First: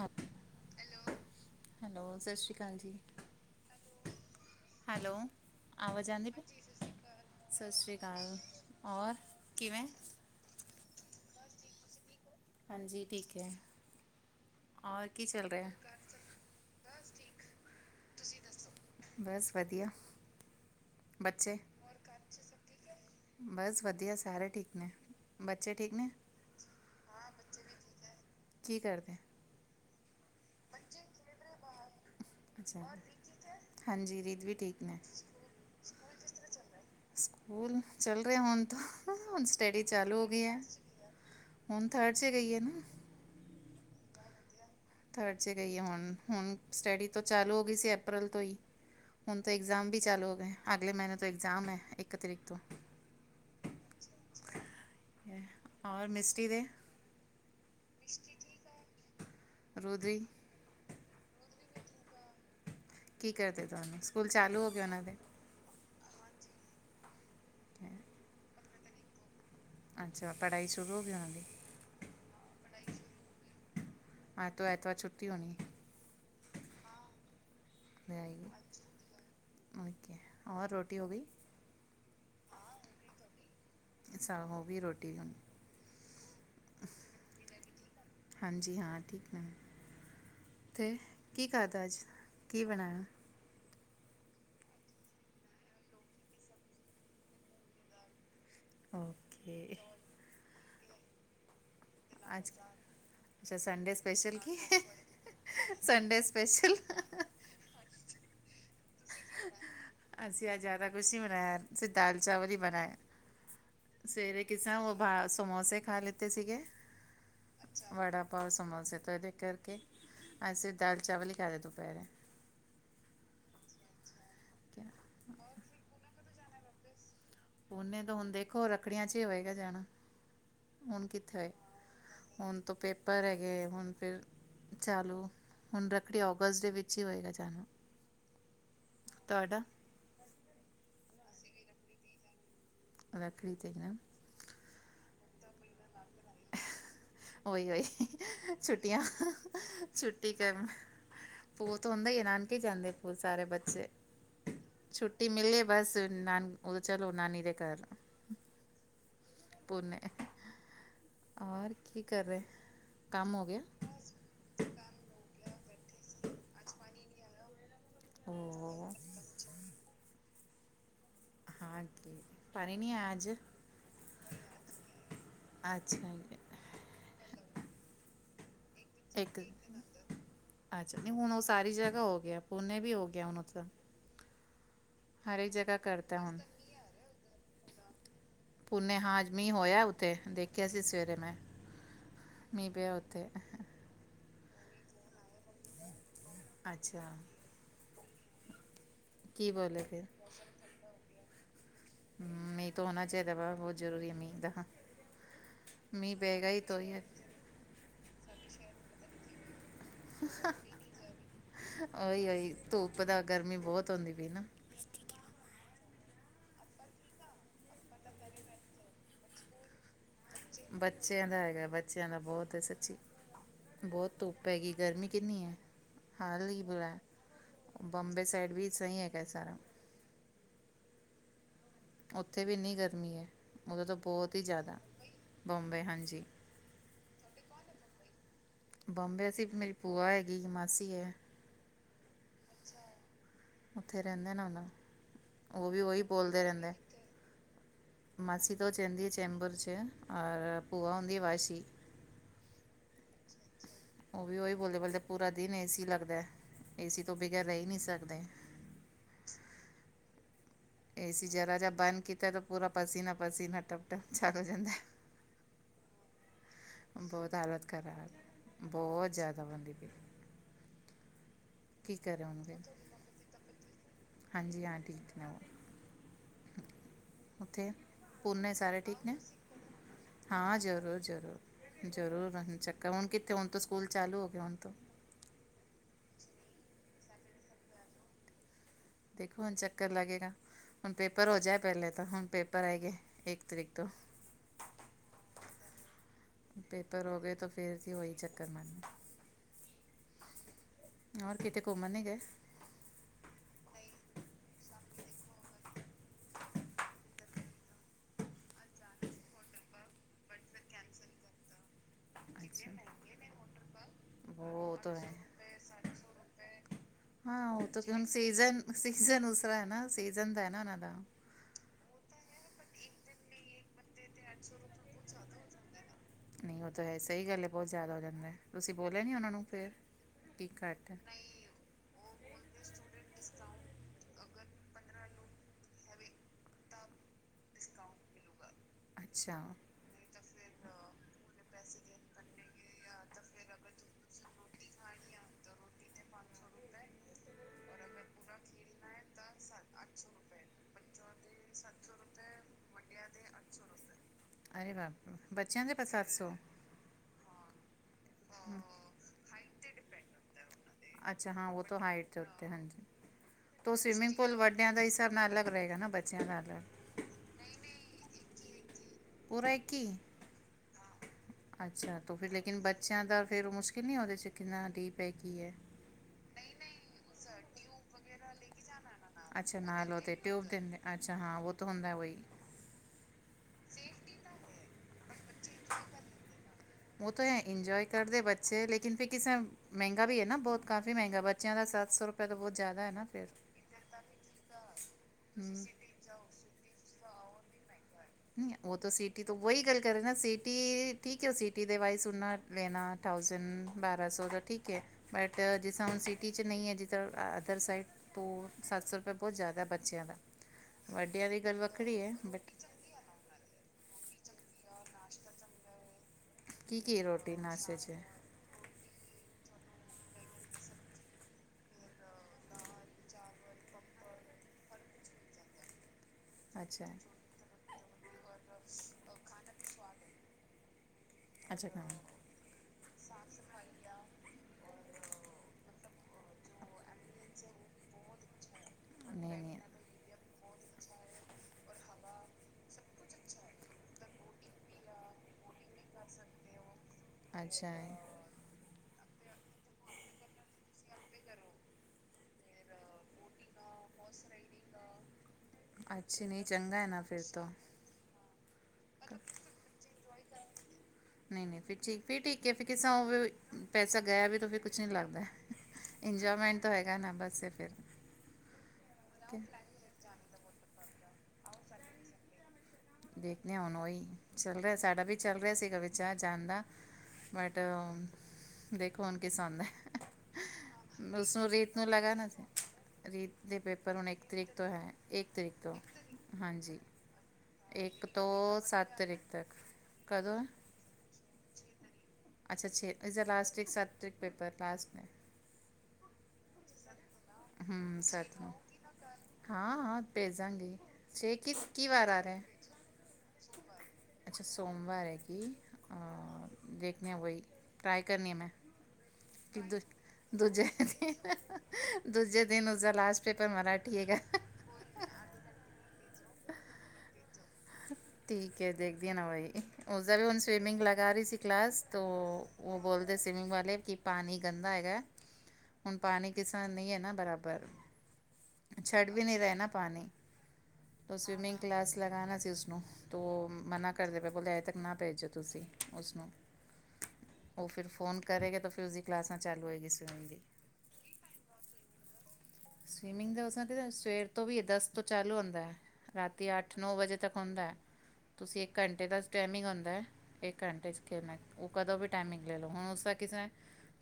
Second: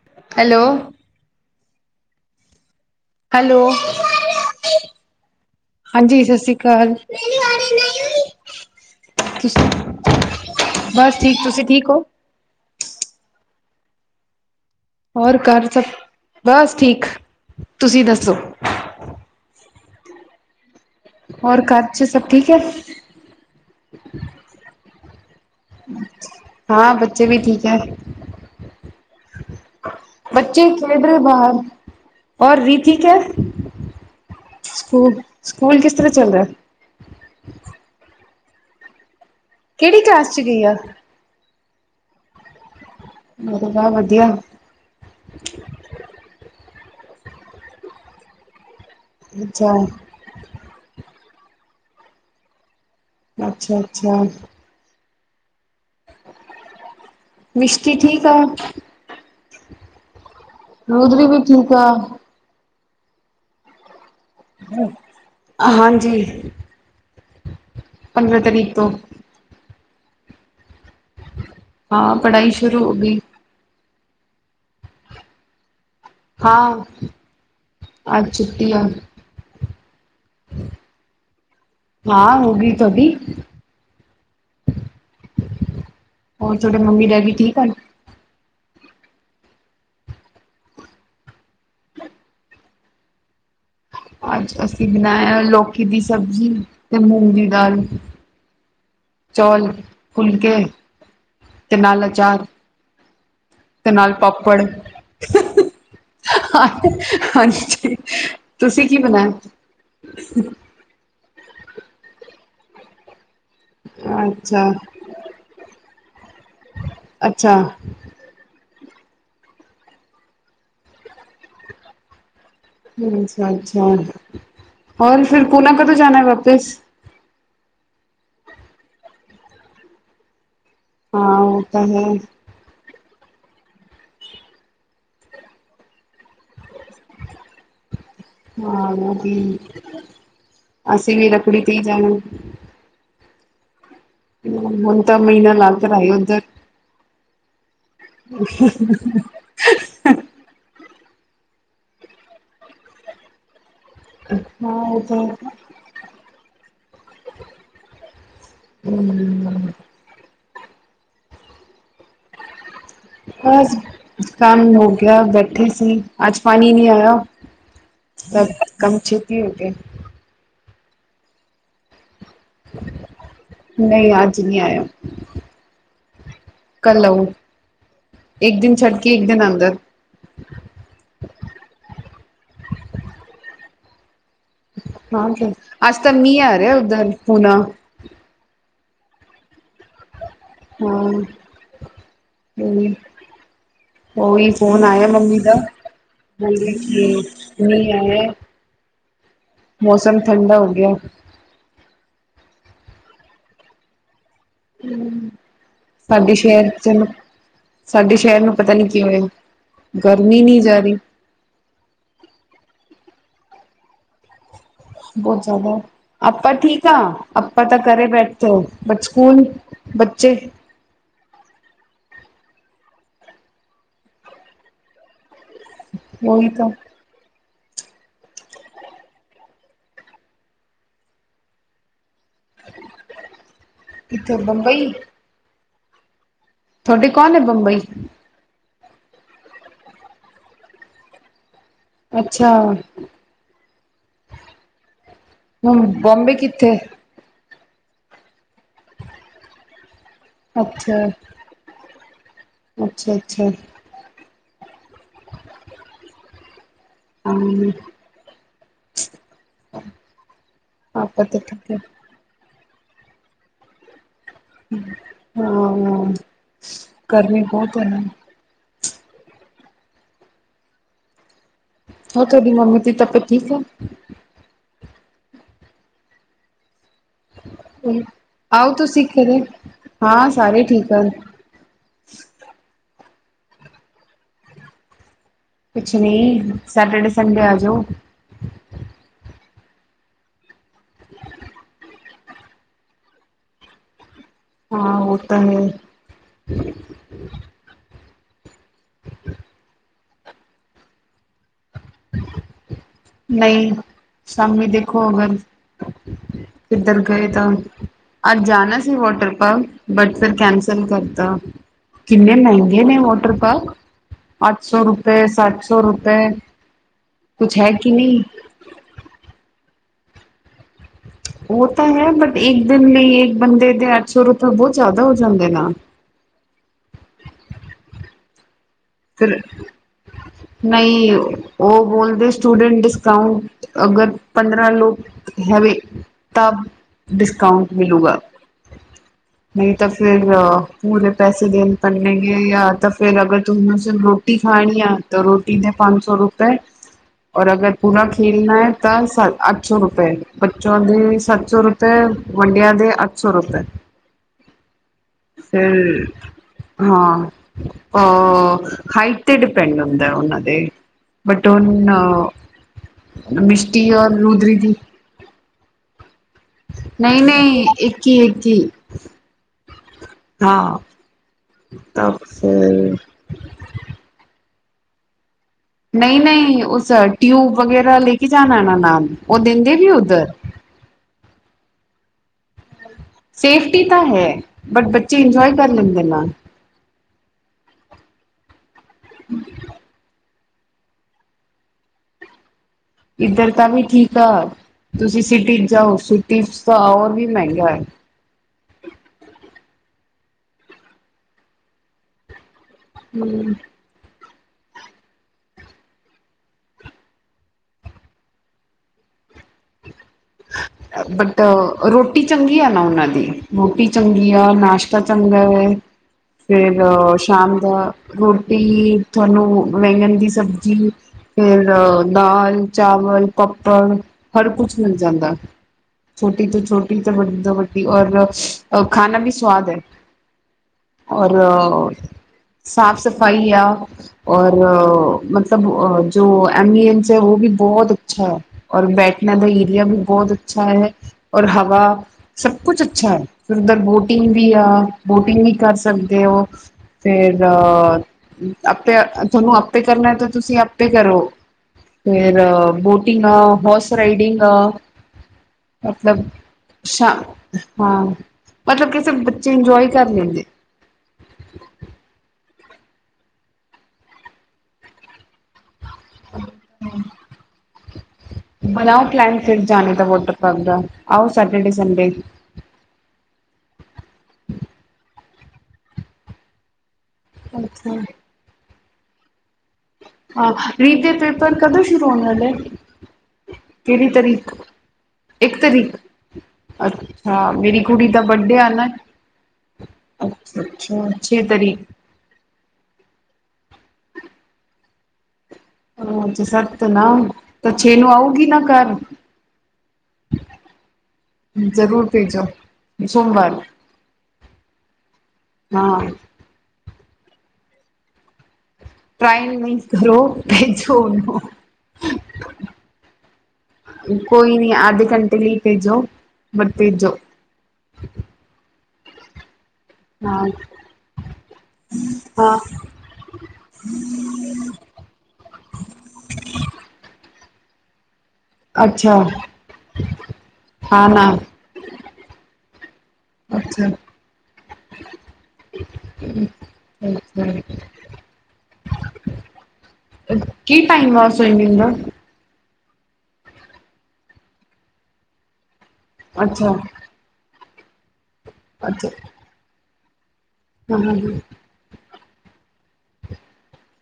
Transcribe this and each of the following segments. ਹੈ hello, hello, ਸਤਿ ਸ੍ਰੀ ਅਕਾਲ ਜੀ। ਹੈਲੋ, ਹੈਲੋ, ਆਵਾਜ ਹਾਂਜੀ ਆਉਂਦੀ ਸਤਿ ਸ਼੍ਰੀ ਪਈ। ਅਕਾਲ ਸਤਿ ਸ਼੍ਰੀ ਅਕਾਲ। ਔਰ ਕਿਵੇਂ? ਬਸ ਠੀਕ, ਤੁਸੀਂ ਠੀਕ ਹੋ? ਹਾਂਜੀ ਠੀਕ ਐ। ਹੋਰ ਕਰ, ਸਭ ਬਸ ਠੀਕ, ਤੁਸੀਂ ਦੱਸੋ? ਬਸ ਵਧੀਆ। ਬੱਚੇ ਹੋਰ ਘਰ ਚ ਸਭ ਠੀਕ ਹੈ ਬਸ ਵਧੀਆ, ਸਾਰੇ ਠੀਕ ਨੇ। ਬੱਚੇ ਠੀਕ ਨੇ ਅੱਛਾ। ਹਾਂ, ਬੱਚੇ ਵੀ ਠੀਕ ਹੈ। ਕੀ ਕਰਦੇ ਬੱਚੇ ਖੇਡ ਰਹੇ ਬਾਹਰ। ਔਰ ਰੀ ਅੱਛਾ, ਠੀਕ ਹੈ ਹਾਂਜੀ। ਰੀਤ ਵੀ ਠੀਕ ਨੇ। ਸਕੂਲ ਸਕੂਲ ਕਿਸ ਤਰ੍ਹਾਂ ਚੱਲ ਰਿਹਾ? ਸਕੂਲ ਚੱਲ ਰਹੇ, ਹੁਣ, ਤਾਂ ਹੁਣ ਸਟੱਡੀ ਕਿਹੜੀ ਚਾਲੂ ਹੋ ਕਲਾਸ ਚ ਗਈ ਐ। ਆ ਹੁਣ ਥਰਡ ਚ ਗਈ ਹੈ ਨਾ। ਹੋ ਬ ਵਧੀਆ। ਥਰਡ ਚ' ਗਈ ਆ ਹੁਣ ਹੁਣ ਸਟੱਡੀ ਤੋਂ ਚਾਲੂ ਹੋ ਗਈ ਸੀ ਅਪ੍ਰੈਲ ਤੋਂ ਹੀ। ਹੁਣ ਤਾਂ ਅੱਛਾ ਇਗਜ਼ਾਮ ਵੀ ਚਾਲੂ ਹੋ ਗਏ ਅਗਲੇ ਮਹੀਨੇ ਤੋਂ, ਐਗਜ਼ਾਮ ਹੈ ਇੱਕ ਤਰੀਕ ਤੋਂ। ਅੱਛਾ ਅੱਛਾ। ਔਰ ਮਿਸ਼ਟੀ ਦੇ ਮਿਸ਼ਟੀ ਠੀਕ ਆ। ਰੂਦਰੀ ਰੁਦਰੀ ਵੀ ਠੀਕ ਆ। ਕੀ ਕਰਦੇ ਤੁਹਾਨੂੰ ਸਕੂਲ ਚਾਲੂ ਹੋ ਗਏ ਉਹਨਾਂ ਦੇ। ਹਾਂਜੀ। ਹੈ ਪੰਦਰਾਂ ਤਾਰੀਖ ਤੋਂ। ਅੱਛਾ ਪੜ੍ਹਾਈ ਸ਼ੁਰੂ ਹੋ ਗਈ ਉਹਨਾਂ ਦੀ। ਹਾਂ ਪੜ੍ਹਾਈ ਸ਼ੁਰੂ ਹੋ ਗਈ। ਹਾਂ ਤੋਂ ਐਤਵਾਰ ਛੁੱਟੀ ਹੋਣੀ। ਹਾਂ ਅੱਜ ਜਾਏਗੀ ਛੁੱਟੀ ਆ। ਓਕੇ ਹੋਰ ਰੋਟੀ ਹੋ ਗਈ। ਸ ਉਹ ਵੀ ਰੋਟੀ ਹੁਣ ਹੋਰ ਤੁਹਾਡੇ ਮੰਮੀ ਡੈਡੀ ਠੀਕ ਹਨ। ਹਾਂਜੀ ਹਾਂ ਠੀਕ ਨੇ ਤੇ ਕੀ ਖਾਦਾ ਅੱਜ ਕੀ ਬਣਾਇਆ। ਅੱਜ ਅਸੀਂ ਬਣਾਇਆ ਲੋਕਕੀ ਦੀ ਸਬਜ਼ੀ ਤੇ ਮੂੰਗੀ ਦੀ ਦਾਲ। ਚੌਲ ਓਕੇ ਫੁਲਕੇ ਤੇ ਨਾਲ ਆਚਾਰ। ਅੱਜ ਅੱਛਾ ਤੇ ਸੰਡੇ ਨਾਲ ਸਪੈਸ਼ਲ ਕੀ ਪਾਪੜ। ਸੰਡੇ ਹ ਸਪੈਸ਼ਲ ਹਜੀ। ਤੁਸੀਂ ਕੀ ਬਣਾਇ। ਅਸੀ ਬਣਾਇਆ ਦਾਲ ਚਾਵਲ ਹੀ ਬਣਾਇਆ ਸਵੇਰੇ ਅੱਛਾ ਕਿਸਾ ਓ [unintelligible] ਖਾ ਸਮੋਸੇ ਖਾ ਲਿੱਤੇ ਸੀਗੇ ਅੱਛਾ ਵੜਾ ਪਾਓ ਸਮੋਸੇ ਤੋਂ ਇਹ ਦੇਖ ਕਰਕੇ ਅਸੀ ਦਾਲ ਚਾਵਲ ਹੀ ਖਾ ਦੇ ਦੋਪਹਿਰੇ। ਅੱਛਾ ਅੱਛਾ ਹੋਹ। ਫਿਰ ਪੂਨਾ ਕਦੋਂ ਜਾਣੈ ਵਾਪਿਸ। ਪੁਣੇ ਤਾਂ ਹੁਣ ਦੇਖੋ ਰੱਖੜੀਆਂ ਚ ਹੀ ਹੋਵੇਗਾ ਜਾਣਾ। ਹੁਣ ਹਾਂ ਕਿੱਥੇ ਉਹ ਤਾਂ ਹੈ ਹੁਣ ਤ ਪੇਪਰ ਹੈਗੇ ਹੁਣ ਫਿਰ। ਚਲੋ ਹੁਣ ਰੱਖੜੀ ਔਗਸਟ ਦੇ ਵਿੱਚ ਹੀ ਹੋਏਗਾ ਜਾਣਾ। ਹਾਂ ਤੁਹਾਡਾ ਅਸੀਂ ਵੀ ਰੱਖੜੀ ਤੇ ਜਾਣਾ। [unintelligible] ਹੁਣ ਤਾਂ ਮਹੀਨਾ ਲਾਲ ਤਾਂ ਓਧਰ [unintelligible] ਓਈ ਈ ਛੁੱਟੀਆਂ ਛੁੱਟੀ ਕਰਨ ਪੂ ਤੋਂ ਹੁੰਦਾ ਹੀ ਨਾਨਕੇ ਜਾਂਦੇ ਪੂ ਸਾਰੇ ਬੱਚੇ। ਹਾਂ ਉਹ ਤਾਂ ਛੁੱਟੀ ਮਿਲੇ ਬਸ ਨਾਨ ਉਹ ਚਲੋ ਨਾਨੀ ਦੇ ਘਰ। ਬ [unintelligible] ਪੁਨੇ ਔਰ ਕੀ ਕਰ ਰਹੇ। ਕੰਮ ਹੋ ਗਿਆ ਬਸ ਕੰਮ ਹੋ ਗਿਆ ਬੈਠੇ ਸੀ ਅੱਜ ਪਾਣੀ ਨਹੀ ਆਇਆ। ਮਬ ਉਹ ਕਮ ਛੇਤੀ ਹੋ ਗਿਆ। ਹਾਂਜੀ ਪਾਣੀ ਨੀ ਆ ਅੱਜ। ਨਹੀਂ ਅੱਜ ਨਹੀਂ ਆਇਆ ਅੱਛਾ ਜੀ। ਕ ਲਊ ਇੱਕ ਦਿਨ ਛਟ ਇੱਕ ਅੱਛਾ ਨਹੀਂ ਹੁਣ ਉਹ ਸਾਰੀ ਜਗ੍ਹਾ ਹੋ ਗਿਆ। ਪੂਨੇ ਵੀ ਹੋ ਗਿਆ ਹੁਣ ਉੱਥੇ। ਹਾਂ ਅਜ ਤਾਂ ਕਰਤਾ ਹੁਣ ਮੀਂਹ ਆ ਰਿਹਾ ਉਧਰ ਪੁਣਾ। ਪੁੰਨੇ ਹਾਂ ਅੱਜ ਮੀਂਹ ਹੋਇਆ ਉੱਥੇ ਦੇਖ ਕਿਹਾ ਸੀ ਹਾਂ ਸਵੇਰੇ ਮੈਂ ਮੀਂਹ ਉਹੀ ਪਿਆ ਉੱਥੇ। ਉਹੀ ਫੋਨ ਆਇਆ ਮੰਮੀ ਦਾ ਕਹਿੰਦੇ ਅੱਛਾ ਕਿ ਮੀਂਹ ਆਯਾ ਕੀ ਬੋਲੇ ਫਿਰ ਮੌਸਮ ਠੰਡਾ ਹੋ ਗਿਆ। ਮ ਮੀਂਹ ਤਾਂ ਹੋਣਾ ਚਾਹੀਦਾ ਵਾ ਬਹੁਤ ਜ਼ਰੂਰੀ ਹੈ ਮੀਂਹ ਤਾਂ। ਸਾਡੇ ਸ਼ੇਰ ਤਾਂ ਚ ਹੀ ਹੈ ਸਾਡੇ ਸ਼ਹਿਰ ਨੂੰ ਪਤਾ ਨੀ ਕੀ ਹੋਇਆ। ਗਰਮੀ ਨਹੀ ਜਾ ਰਹੀ। ਉਹੀ ਓਹੀ, ਧੁੱਪ ਦਾ ਗਰਮੀ ਬਹੁਤ ਹੁੰਦੀ ਪਈ ਨਾ। ਬਹੁਤ ਜ਼ਿਆਦਾ। ਆਪਾ ਠੀਕ ਆਂ, ਆਪਾ ਤਾਂ ਘਰੇ ਬੈਠੇ ਆਂ। ਬਟ ਸਕੂਲ, ਬੱਚੇ ਬੱਚਿਆਂ ਦਾ ਹੈਗਾ, ਬੱਚਿਆਂ ਦਾ ਬਹੁਤ ਹੈ ਸੱਚੀ ਬਹੁਤ ਧੁੱਪ ਹੈੈਗੀ। ਗਰਮੀ ਕਿੰਨੀ ਏ। ਹਾਲ ਉਹੀ ਹੀ ਤਾਂ ਬੁਰਾ, ਬੰਬੇ ਸਾਈਡ ਵੀ ਇਸ ਤਰ੍ਹਾਂ ਹੀ ਹੈਗਾ ਸਾਰਾ। ਉੱਥੇ ਵੀ ਇੰਨੀ ਗਰਮੀ ਹੈ। ਉਦੋਂ ਤੋਂ ਬਹੁਤ ਕਿੱਥੇ ਹੀ ਜ਼ਿਆਦਾ। ਬੰਬਈ ਬੰਬੇ ਹਾਂਜੀ। ਤੁਹਾਡੇ ਕੋਣ ਐ ਬੰਬਈ। ਬੰਬੇ ਸੇ ਇਕ ਮੇਰੀ ਭੂਆ ਹੈਗੀ, ਇਕ ਮਾਸੀ ਹੈ। ਅੱਛਾ। ਉੱਥੇ ਰਹਿੰਦੇ ਨਾ ਉਹ, ਉਹ ਵੀ ਉਹੀ ਬੋਮਬੇ ਬੋਲਦੇ ਰਹਿੰਦੇ। ਕਿੱਥੇ ਮਾਸੀ ਤੋਂ। ਚਦੀ ਚੈਂਬਰ ਚ ਹੁੰ, ਭੂਆ ਅੱਛਾ ਹੁੰਦੀ ਵਾਸ਼ੀ। ਅੱਛਾ ਅੱਛਾ ਉਹ ਵੀ ਉਹੀ ਬੋਲੇ। ਮਤਲਬ ਪੂਰਾ ਦਿਨ ਏ ਸੀ ਲੱਗਦਾ, ਏ ਸੀ ਤੋਂ ਬਗੈਰ ਰਹਿ ਹੀ ਹਾਂ ਨਹੀਂ ਸਕਦੇ। ਏ ਆਪਾਂ ਸੀ ਤਾਂ ਜ਼ਰਾ ਜਾ ਠੀਕ ਹੈ ਬੰਦ ਕੀਤਾ। ਤੇ ਪੂਰਾ ਪਸੀਨਾ ਪਸੀਨਾ ਟਪ ਚੱਲ ਹੋ ਜਾਂਦਾ, ਹਾਂ ਬਹੁਤ ਗਰਮੀ ਹਾਲਤ ਹੈ ਨਾ ਖਰਾਬ ਬਹੁਤ ਜ਼ਿਆਦਾ ਬਣਦੀ ਪਈ। ਕੀ ਕਰੇ ਹੁਣ ਤੁਹਾਡੀ ਫਿਰ ਮੰਮੀ ਦੀ ਤਬੀਅਤ ਠੀਕ ਹੈ। ਹਾਂਜੀ, ਹਾਂ ਠੀਕ ਨੇ ਓ। [unintelligible] ਉੱਥੇ ਹੈ ਪੂਨੇ ਆਓ ਸਾਰੇ ਠੀਕ ਤੁਸੀਂ ਨੇ। ਘਰੇ ਹਾਂ ਸਾਰੇ ਠੀਕ ਜ਼ਰੂਰ ਹਨ ਜ਼ਰੂਰ। ਜ਼ਰੂਰ ਲਗਾਉ ਚੱਕਰ। ਹੁਣ ਕਿੱਥੇ ਹੁਣ ਤੋਂ ਸਕੂਲ ਚਾਲੂ ਹੋ ਗਏ ਹੁਣ ਤੋਂ। ਕੁਛ ਨਹੀਂ। ਸੈਟਰਡੇ ਸੰਡੇ ਆ ਜਾਓ। ਦੇਖੋ ਹੁਣ ਚੱਕਰ ਲੱਗੇਗਾ। ਹੁਣ ਪੇਪਰ ਹੋ ਜਾਏ ਪਹਿਲੇ ਤਾਂ ਹੁਣ ਪੇਪਰ ਆਏਗੇਏ ਇੱਕ ਤਰੀਕ ਤੋਂ। ਹਾਂ, ਉਹ ਤਾਂ ਹੈ। ਪੇਪਰ ਹੋ ਗਏ ਤਾਂ। ਫਿਰ ਸੀ ਹੋਈ ਚੱਕਰ ਮਨੋ। ਹੋਰ ਕਿਤੇ ਘੁੰਮਣ ਨੀ ਗਏ। ਨਹੀਂ। ਸ਼ਾਮੀਂ ਦੇਖੋ ਅਗਰ ਕਿੱਧਰ ਗਏ ਤਾਂ। ਅੱਜ ਜਾਣਾ ਸੀ ਵਾਟਰ ਪਾਰਕ। ਬਟ, ਫਿਰ ਕੈਂਸਲ ਕਰਤਾ। ਕਿੰਨੇ ਮਹਿੰਗੇ ਨੇ ਵਾਟਰ ਪਾਰਕ। ਆਠ ਸੌ ਰੁਪਏ, ਸੱਤ ਸੌ ਰੁਪਏ। ਹਾਂ ਕੁਛ ਉਹ ਹੈ ਤਾਂ ਕਿ ਹੁਣ ਨਹੀਂ ਸੀਜਨ- ਸੀਜਨ ਦੂਸਰਾ ਹੈ ਨਾ ਸੀਜਨ ਦਾ ਨਾ ਉਹਨਾਂ ਦਾ। ਉਹ ਤਾਂ ਹੈ। ਬਟ ਇੱਕ ਦਿਨ ਲਈ ਇੱਕ ਬੰਦੇ ਦੇ ਅੱਠ ਸੌ ਰੁਪਏ ਬਹੁਤ ਜ਼ਿਆਦਾ ਹੋ ਜਾਂਦੇ ਨਾ। ਨਹੀਂ। ਉਹ ਤਾਂ ਹੈ ਸਹੀ ਗੱਲ ਹੈ ਬਹੁਤ ਜ਼ਿਆਦਾ ਹੋ ਜਾਂਦਾ। ਤੁਸੀਂ ਬੋਲਿਆ ਨਹੀਂ ਉਹਨਾਂ ਨੂੰ ਫਿਰ। ਕੀ ਘੱਟ ਹੈ ਨਹੀਂ ਓਹ ਬੋਲਦੇ ਸਟੂਡੈਂਟ ਡਿਸਕਾਊਂਟ, ਅਗਰ ਪੰਦਰਾਂ ਲੋਕ ਹੈ ਵੇ ਤਾਂ ਡਿਸਕਾਊਂਟ ਮਿਲੂਗਾ। ਅੱਛਾ। ਨਹੀਂ ਤਾਂ ਫੇਰ ਪੂਰੇ ਪੈਸੇ ਦੇਣ ਪੈਣਗੇ ਜਾਂ ਤਾਂ ਫਿਰ ਅਗਰ ਜੇ ਸਭ ਨੇ ਰੋਟੀ ਖਾਣੀ ਆ ਤਾਂ ਰੋਟੀ ਦੇ ਪੰਜ ਸੌ ਰੁਪਏ ਓਰ ਅਗਰ ਪੂਰਾ ਖੇਲਨਾ ਐ ਤਾਂ ਸਾ ਅੱਠ ਸੌ ਰੁਪਏ ਬੱਚੋ ਦੇ ਸੱਤ ਸੋ ਰੁਪ ਤੇ ਵਡਿਆ ਦੇ ਅੱਠ ਸੋ ਰੁਪਏ। ਅਰੇ ਬਾਪ, ਬੱਚਿਆਂ ਦੇ ਪਰ ਫਿਰ ਸਾਤ ਸੌ। ਹਾਂ, ਉਹ ਹਾਈਟ ਤੇ ਡਿਪੈਂਡ ਹੁੰਦੈ ਓਨਾਂ ਦੇ। ਅੱਛਾ ਬਟ ਹਾਂ, ਉਹ ਤੋਂ ਹੁਣ ਹਾਈਟ ਦੇ ਉੱਤੇ ਹਾਂਜੀ। ਤ ਮਿਸ਼ਟੀ ਸਵੀਮਿੰਗ ਔਰ ਪੂਲ ਰੂਦਰੀ ਵੱਡਿਆਂ ਦੀ ਦਾ ਹੀ ਦਾ ਅਲੱਗ ਰਹੇਗਾ, ਨਾ ਬੱਚਿਆਂ ਦਾ ਅਲਗ। ਨਹੀ- ਨਹੀਂ, ਇੱਕ ਹੀ -ਇੱਕ ਹੀ ਪੂਰਾ ਇਕ ਹੀ। ਹਾਂ ਅੱਛਾ, ਤੋ ਫਿਰ ਲੇਕਿਨ ਬੱਚਿਆਂ ਦਾ ਫੇਰ ਮੁਸ਼ਕਿਲ ਨੀ ਓਹਦੇ ਚ ਕਿੰਨਾ ਡੀਪ ਏ ਕੀ ਐ? ਨਹੀਂ-ਨਹੀਂ, ਉਸ ਟਿਊਬ ਵਗੈਰਾ ਲੇ ਕੇ ਜਾਣਾ ਨਾ ਨਾਲ ਓਹ ਅੱਛਾ ਦੇਦੇ ਵੀ ਨਾਲ ਉਹਦੇ ਔਧਰ। ਟਿਊਬ ਦਿੰਦੇ ਅੱਛਾ, ਹਾਂ ਉਹ ਤਾਂ ਹੁੰਦਾ ਉਹੀ। ਸੇਫਟੀ ਤਾਂ ਹੈ, ਬਟ ਬੱਚੇ ਇੰਜੋਏ ਕਰ ਲੈਂਦੇ ਨਾ। ਓਹ ਤਾਂ ਐ ਇੰਜੋਏ ਕਰਦੇ ਬੱਚੇ, ਲੇਕਿਨ ਫਿਰ ਕਿਸੇ ਮੈੰਗਾ ਵੀ ਏ ਨਾ ਬੌਤ। ਕਾਫੀ ਮੈੰਗਾ ਬੱਚਿਆਂ ਦਾ ਸੱਤ ਸੌ ਰੁਪਏ ਤੋਂ ਬੋਤ ਜੈਦਾ ਐ ਨਾ। ਫਿਰ ਇੱਧਰ ਤਾਂਵੀ ਠੀਕ ਆ ਤੁਸੀਂ ਸਿਟੀ ਚ ਜਾਓ ਸਿਟੀ ਚ ਤਾਂ ਔਰ ਵੀ ਮੈੰਗਾ ਐ। ਨੀ, ਓਹ ਤੋ ਸਿਟੀ ਤੋਂ ਵੋਹੀ ਗੱਲ ਕਰਰੇ ਨਾ ਸਿਟੀ ਠੀਕ ਏ ਔ ਸਿਟੀ ਦੇ ਵਾਈਸ ਉਹਨਾਂ ਲੈਨਾ ਹਮ ਥਾਊਜਣ। ਬਾਰ੍ਹਾਂ ਸੌ ਦਾ ਠੀਕ ਹੈ ਬਟ ਜਿੱਸਾ ਸਿਟੀ 'ਚ ਨਹੀਂ ਹੈ ਜੀਦਾ ਅਦਰ ਸਾਈਡ ਤੋ ਸੱਤ ਸੌ ਰੁਪਏ ਬਹੁਤ ਜ਼ਿਆਦਾ ਬੱਚਿਆਂ ਦਾ। ਵੱਡਿਆਂ ਦੀ ਬਟ ਗੱਲ ਵੱਖਰੀ ਹੈ ਰੋਟੀ ਬਟ ਚੰਗੀ ਆ ਨਾ ਉਹਨਾਂ ਦੀ। ਰੋਟੀ ਚੰਗੀ ਆ, ਨਾਸ਼ਤਾ ਚੰਗਾ ਐ। ਕੀ ਫੇਰ ਕੀ ਰੋਟੀ ਸ਼ਾਮ ਨਾਸ਼ਤੇ 'ਚ ਦਾ ਰੋਟੀ ਤੁਹਾਨੂੰ, ਵੈਂਗਣ ਦੀ ਸਬਜ਼ੀ ਫਿਰ ਦਾਲ, ਚਾਵਲ, ਪਪੜ ਹਰ ਕੁਛ ਮਿਲ ਜਾਂਦਾ। ਛੋਟੀ ਤੋਂ ਅੱਛਾ ਹੈ। ਛੋਟੀ ਤੇ ਵੱਡੀ ਤੋਂ ਵੱਡੀ ਔਰ ਖਾਣਾ ਵੀ ਸਵਾਦ ਹੈ। ਔਰ ਅੱਛਾ ਖਾਣਾ ਸਾਫ਼-ਸਫ਼ਾਈ ਆ। ਔਰ ਮਤਲਬ ਜੋ ਐਮਬੀਅੰਸ ਹੈ ਉਹ ਵੀ ਬਹੁਤ ਅੱਛਾ ਹੈ। ਔਰ ਨਹੀਂ ਬੈਠਣਾ ਦਾ ਨਹੀਂ ਈਰੀਆ ਵੀ ਬੋਤ ਅੱਛਾ ਹੈ, ਔਰ ਹਵਾ ਸਭ ਕੁਛ ਅੱਛਾ ਹੈ, ਫਿਰ ਉੱਧਰ ਬੋਟਿੰਗ ਵੀ ਆ ਬੋਟਿੰਗ ਵੀ ਕਰ ਸਕ ਤੰਦੇ ਔ ਤੇ ਫੇਰ ਅੱਛਾ ਹੈ ਆਪੇ ਤੁਹਾਨੂੰ ਆਪੇ ਕਰਨਾ ਤੇ ਤੁਸੀਂ ਆਪੇ ਕਰੋ ਫੇਰ ਬੋ ਰਿੰਗ ਹਾ, ਹੋਰਸ ਰਾਇਡਿਂਗ ਹਾ ਮਤਲਬ ਅੱਛੀ ਨਹੀਂ ਚੰਗਾ ਹੈ ਨਾ ਸ਼ਾਮ ਫਿਰ ਤਾਂ ਹਾਂ, ਮਤਲਬ ਕੇ ਸਬ ਬੱਚੇ ਇੰਜੋਏ ਕਰ ਲੈਂਦੇ। ਨਹੀਂ-ਨਹੀਂ, ਫਿਰ ਠੀਕ, ਫਿਰ ਠੀਕ ਏ ਫਿਰ ਕਿਸਾ ਔਈ ਪੈਸਾ ਗਯਾ ਵੀ ਤੋ ਫੇਰ ਕੁਛ ਨੀ ਲੱਗਦਾ। ਇੰਜੋਏਮੈਂਟ ਤਾ ਹੈਗਾ ਨਾ ਬੱਸ ਤੋ ਫੇਰ ਬਣਾਓ ਪਲੈਨ ਫਿਰ ਜਾਣੇ ਦਾ ਬਹੁਤ ਟਪਕਾ ਹੁੰਦਾ, ਆਓ ਸੈਟਰਡੇ, ਸੰਡੇ ਦੇਖਦੇ ਹਾ, ਹੁਣ ਓਹੀ ਚੱਲ ਰਿਆ ਸਾਡਾ ਵੀ ਚੱਲ ਰਿਆ ਸੀਗਾ ਵਿਚਾਰ ਜਾਣ ਦਾ। ਬਟ ਅੱਛਾ। ਦੇਖੋ ਹੁਣ ਕਿਸ ਤਰਹ ਹੁੰਦਾ। ਹਾਂ ਰੀਤ ਦੇ ਬੱਸ ਨੂੰ ਪੇਪਰ ਰੀਤ ਕਦੋਂ ਨੂੰ ਸ਼ੁਰੂ ਹੋਣ ਲਗਾਣਾ ਸੀ। ਵਾਲੇ ਰੀਤ ਦੇ ਪੇਪਰ ਹੁਣ ਇੱਕ ਤਰੀਕ ਤੋਂ ਹੈ ਇੱਕ ਤਰੀਕ ਤੋਂ। ਹਾਂਜੀ, ਅੱਛਾ ਮੇਰੀ ਇੱਕ ਕੁੜੀ ਦਾ ਬਰਡੇ ਤੋਂ ਸੱਤ ਤਰੀਕ ਤੱਕ, ਕਦੋਂ ਹੈ? ਅੱਛਾ-ਅੱਛ ਛੇ ਤਰੀਕ ਅੱਛਾ, ਛੇ ਇਜਦਾ ਅ ਲਾਸਟ ਇਕ ਸੱਤ ਤਰੀਕ ਪੇਪਰ ਲਾਸਟ ਨੇ। ਹ ਅੱਜੀ ਸੱਤ ਨਾ, ਤੇ ਛੇ ਨੂੰ ਆਊਗੀ ਨਾ ਘਰ। ਹਾਂ-ਹਾਂ, ਭੇਜ ਦਾਂਗੀ ਛੇ ਕਿਸ ਕੀ ਵਾਰ ਜ਼ਰੂਰ ਆ ਰਿਹਾ? ਭੇਜੋ। ਸੋਮਵਾਰ ਅੱਛਾ, ਸੋਮਵਾਰ ਹੈ ਕਿ? ਹਾਂ ਵੇਖਨੀ ਹੈ ਹੋਏ ਟਰਾਈ ਕਰਨੀ ਹਾ ਮੈਂ। ਟਰਾਈ ਨਹੀਂ ਦ ਕਰੋ ਦੂਜੇ ਭੇਜੋ ਉਹਨੂੰ। ਦਿਨ-ਦੂਜੇ ਦਿਨ ਉਸ ਦਾ ਲਾਸਟ ਪੇਪਰ ਮਰਾਠ ਕੋਈ ਨੀ ਅੱਧੇ ਘੰਟੇ ਲਈ ਭੇਜੋ ਬਟ ਭੇਜੋ। ਠੀਕ ਹੈ, ਦੇਖਦੇ ਨਾ ਬਾਈ। ਉਸਦਾ ਵੀ ਉਨ ਹਾਂ। ਸਵੀਮਿੰਗ ਲਗਾ ਰਹੀ ਸੀ ਕਲਾਸ ਤੋ ਵੋ ਬੋਲਦੇ ਸਵੀਮਿੰਗ ਵਾਲੇ ਕਿ ਪਾਣੀ ਗੰਦਾ ਹੈਗਾਆ। ਹੁਣ ਪਾਣੀ ਕਿਸੇ ਨਹੀਂ ਹੈ ਨਾ ਬਰਾਬਰ। ਛੜ ਅੱਛਾ ਵੀ ਨਹੀਂ ਰਹੇ ਨਾ ਪਾਣੀ, ਹਾਂ ਤੋ ਨਾ ਸਵਿਮਿੰਗ ਕਲਾਸ ਲਗਾਨਾ ਤੋ ਅੱਛਾ। ਮਨਾ ਕਰਦੇ ਪਏ ਬੋਲੇ ਅੱਜ ਤੱਕ ਨਾ ਭੇਜਓ ਤੁਸੀਂ ਓਸਨੂੰ। ਉਹ ਅੱਛਾ ਫਿਰ ਫੋਨ ਕਰੇਗਾ ਤਾਂ ਫਿਰ ਉਸਦੀ ਕਲਾਸਾਂ ਚਾਲੂ ਹੋਏਗੀ ਸਵਿਮਿੰਗ ਦੀ। ਕੀ ਟਾਈਮਿੰਗ ਸੇਵਿੰਮਿਂਗ ਦਾ? ਸਵੀਮਿੰਗ ਦਾ ਉਸ ਤਰਹ ਸਵੇਰ ਤੋਂ ਵੀ ਦਸ ਤੋਂ ਚਾਲੂ ਹੁੰਦਾ ਐ। ਰਾਤੀ ਅੱਛਾ ਅੱਠ-ਨੌ ਵਜੇ ਤੱਕ ਹੁੰਦਾ, ਤੁਸੀਂ ਇੱਕ ਘੰਟੇ ਅੱਛਾ। ਦਾ ਟੈਮਿੰਗ ਹੂੰਦਾ। ਇੱਕ ਘੰਟੇ ਹਾਂ 'ਚ ਹਾਂ ਖੇਡਣਾ ਉਹ ਕਦੋਂ ਵੀ ਟਾਈਮਿੰਗ ਲੈ ਲੋ, ਹੁਣ ਉਸਦਾ ਕਿਸੇ ਨੇ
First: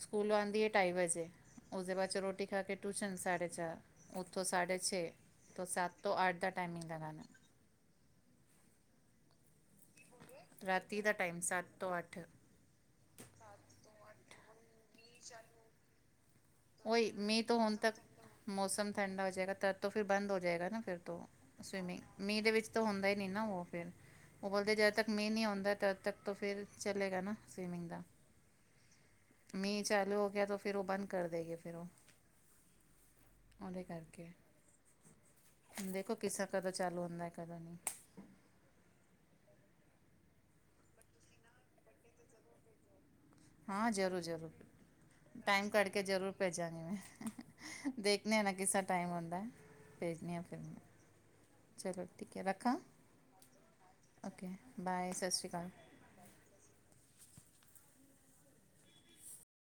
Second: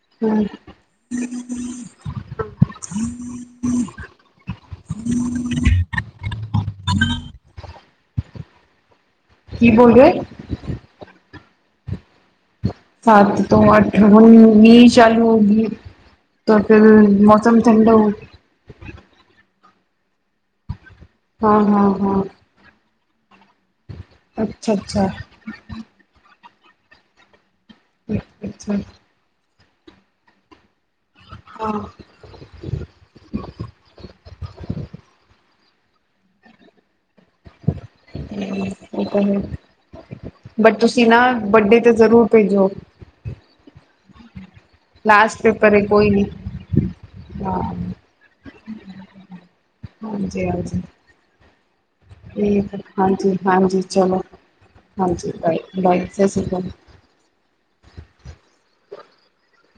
ਸਕੂਲ ਹਾਂ ਔੰਦੀ ਏ। ਢਾਈ ਵਜੇ ਉਸਦੇ ਬਾਦ ਚ ਰੋਟੀ ਖਾ ਕੇ ਟੂਸ਼ਨ ਸਾਢੇ ਚਾਰ ਉੱਥੋਂ ਸਾਢੇ ਛੇ। ਤੋ ਸੱਤ ਤੋਂ ਆੱਠ ਦਾ ਟਾਈਮਿੰਗ ਲਗਾਨਾ। ਕੀ ਬੋਲਿਆ ਰਾਤੀ ਦਾ ਟਾਈਮ ਸੱਤ ਤੋਂ ਅੱਠ। ਸਾਤ ਤੋਂ ਆਠ ਹੁਣ ਵੀ ਚਾਲੂ ਹੋਗੀ ਤਾਂ ਫਿਰ ਮੌਸਮ ਠੰਡਾ ਮੌਸਮ ਹੋਗਿਆ ਠੰਡਾ ਹੋਜਾਏਗਾ ਤ ਤਾ ਫਿਰ ਬੰਦ ਹੋ ਜਾਏਗਾ ਨਾ ਫਿਰ ਤੋਂ ਹਾਂ ਹਾਂ ਸਵੀਮਿੰਗ ਹਾਂ ਮੀਂਹ ਦੇ ਵਿੱਚ ਤਾਂ ਹੁੰਦਾ ਹੀ ਨਹੀਂ ਨਾ ਓਹ ਫੇਰ। ਵੋ ਅੱਛਾ ਬੋਲਦੇ ਜਦੋ ਅੱਛਾ। ਤਕ ਮੀਹ ਨਹੀਂ ਆਉਂਦਾ ਤਦ ਤੱਕ ਤੇ ਫੇਰ ਚਲੇਗਾ ਨਾ ਸਵੀਮਿੰਗ ਦਾ। ਅੱਛਾ! ਮੀਂਹ ਚਾਲੂ ਹੋ ਗਿਆ ਤੋ ਫਿਰ ਓਹ ਬੰਦ ਕਰ ਦੇ ਗੇ ਹਾਂ ਫਿਰ ਓਹ। ਔਂਦੇ ਕਰਕੇ ਦੇਖੋ ਕਿਸਰਾ ਕਦੋਂ ਚਾਲੂ ਹੁੰਦੈ ਕਦੋਂ ਨਹੀਂ। [unintelligible] ਬਟ ਤੁਸੀਂ ਨਾ ਬੱਡੇ ਤੇ ਜ਼ਰੂਰ ਭੇਜਿਓ ਹਾਂ ਜ਼ਰੂਰ ਜ਼ਰੂਰ ਟਾਈਮ ਪੇਪਰ ਏ ਕੱਢ ਕੇ ਕੋਈ ਨੀ। ਜ਼ਰੂਰ ਭੇਜਾਂਗੀ ਮੈਂ, ਹਾਂ ਦੇਖਣੇ ਅ ਨਾ ਕਿਸਾ ਟਾਈਮ ਆਉਂਦਾ ਹੈ ਭੇਜਨੀ ਆ ਹਾਂਜੀ ਫਿਰ ਮੈਂ ਹਾਂਜੀ। ਚਲੋ ਹੈ ਠੀਕ, ਰੱਖਾਂ ਹਾਂਜੀ ਹਾਂਜੀ, ਚਲੋ ਓਕੇ ਬਾਏ ਸਤਿ ਹਾਂਜੀ ਸ਼੍ਰੀ ਅਕਾਲ ਬਾਏ ਬਾਏ, ਸਤ ਸ੍ਰੀ ਕਾਲ।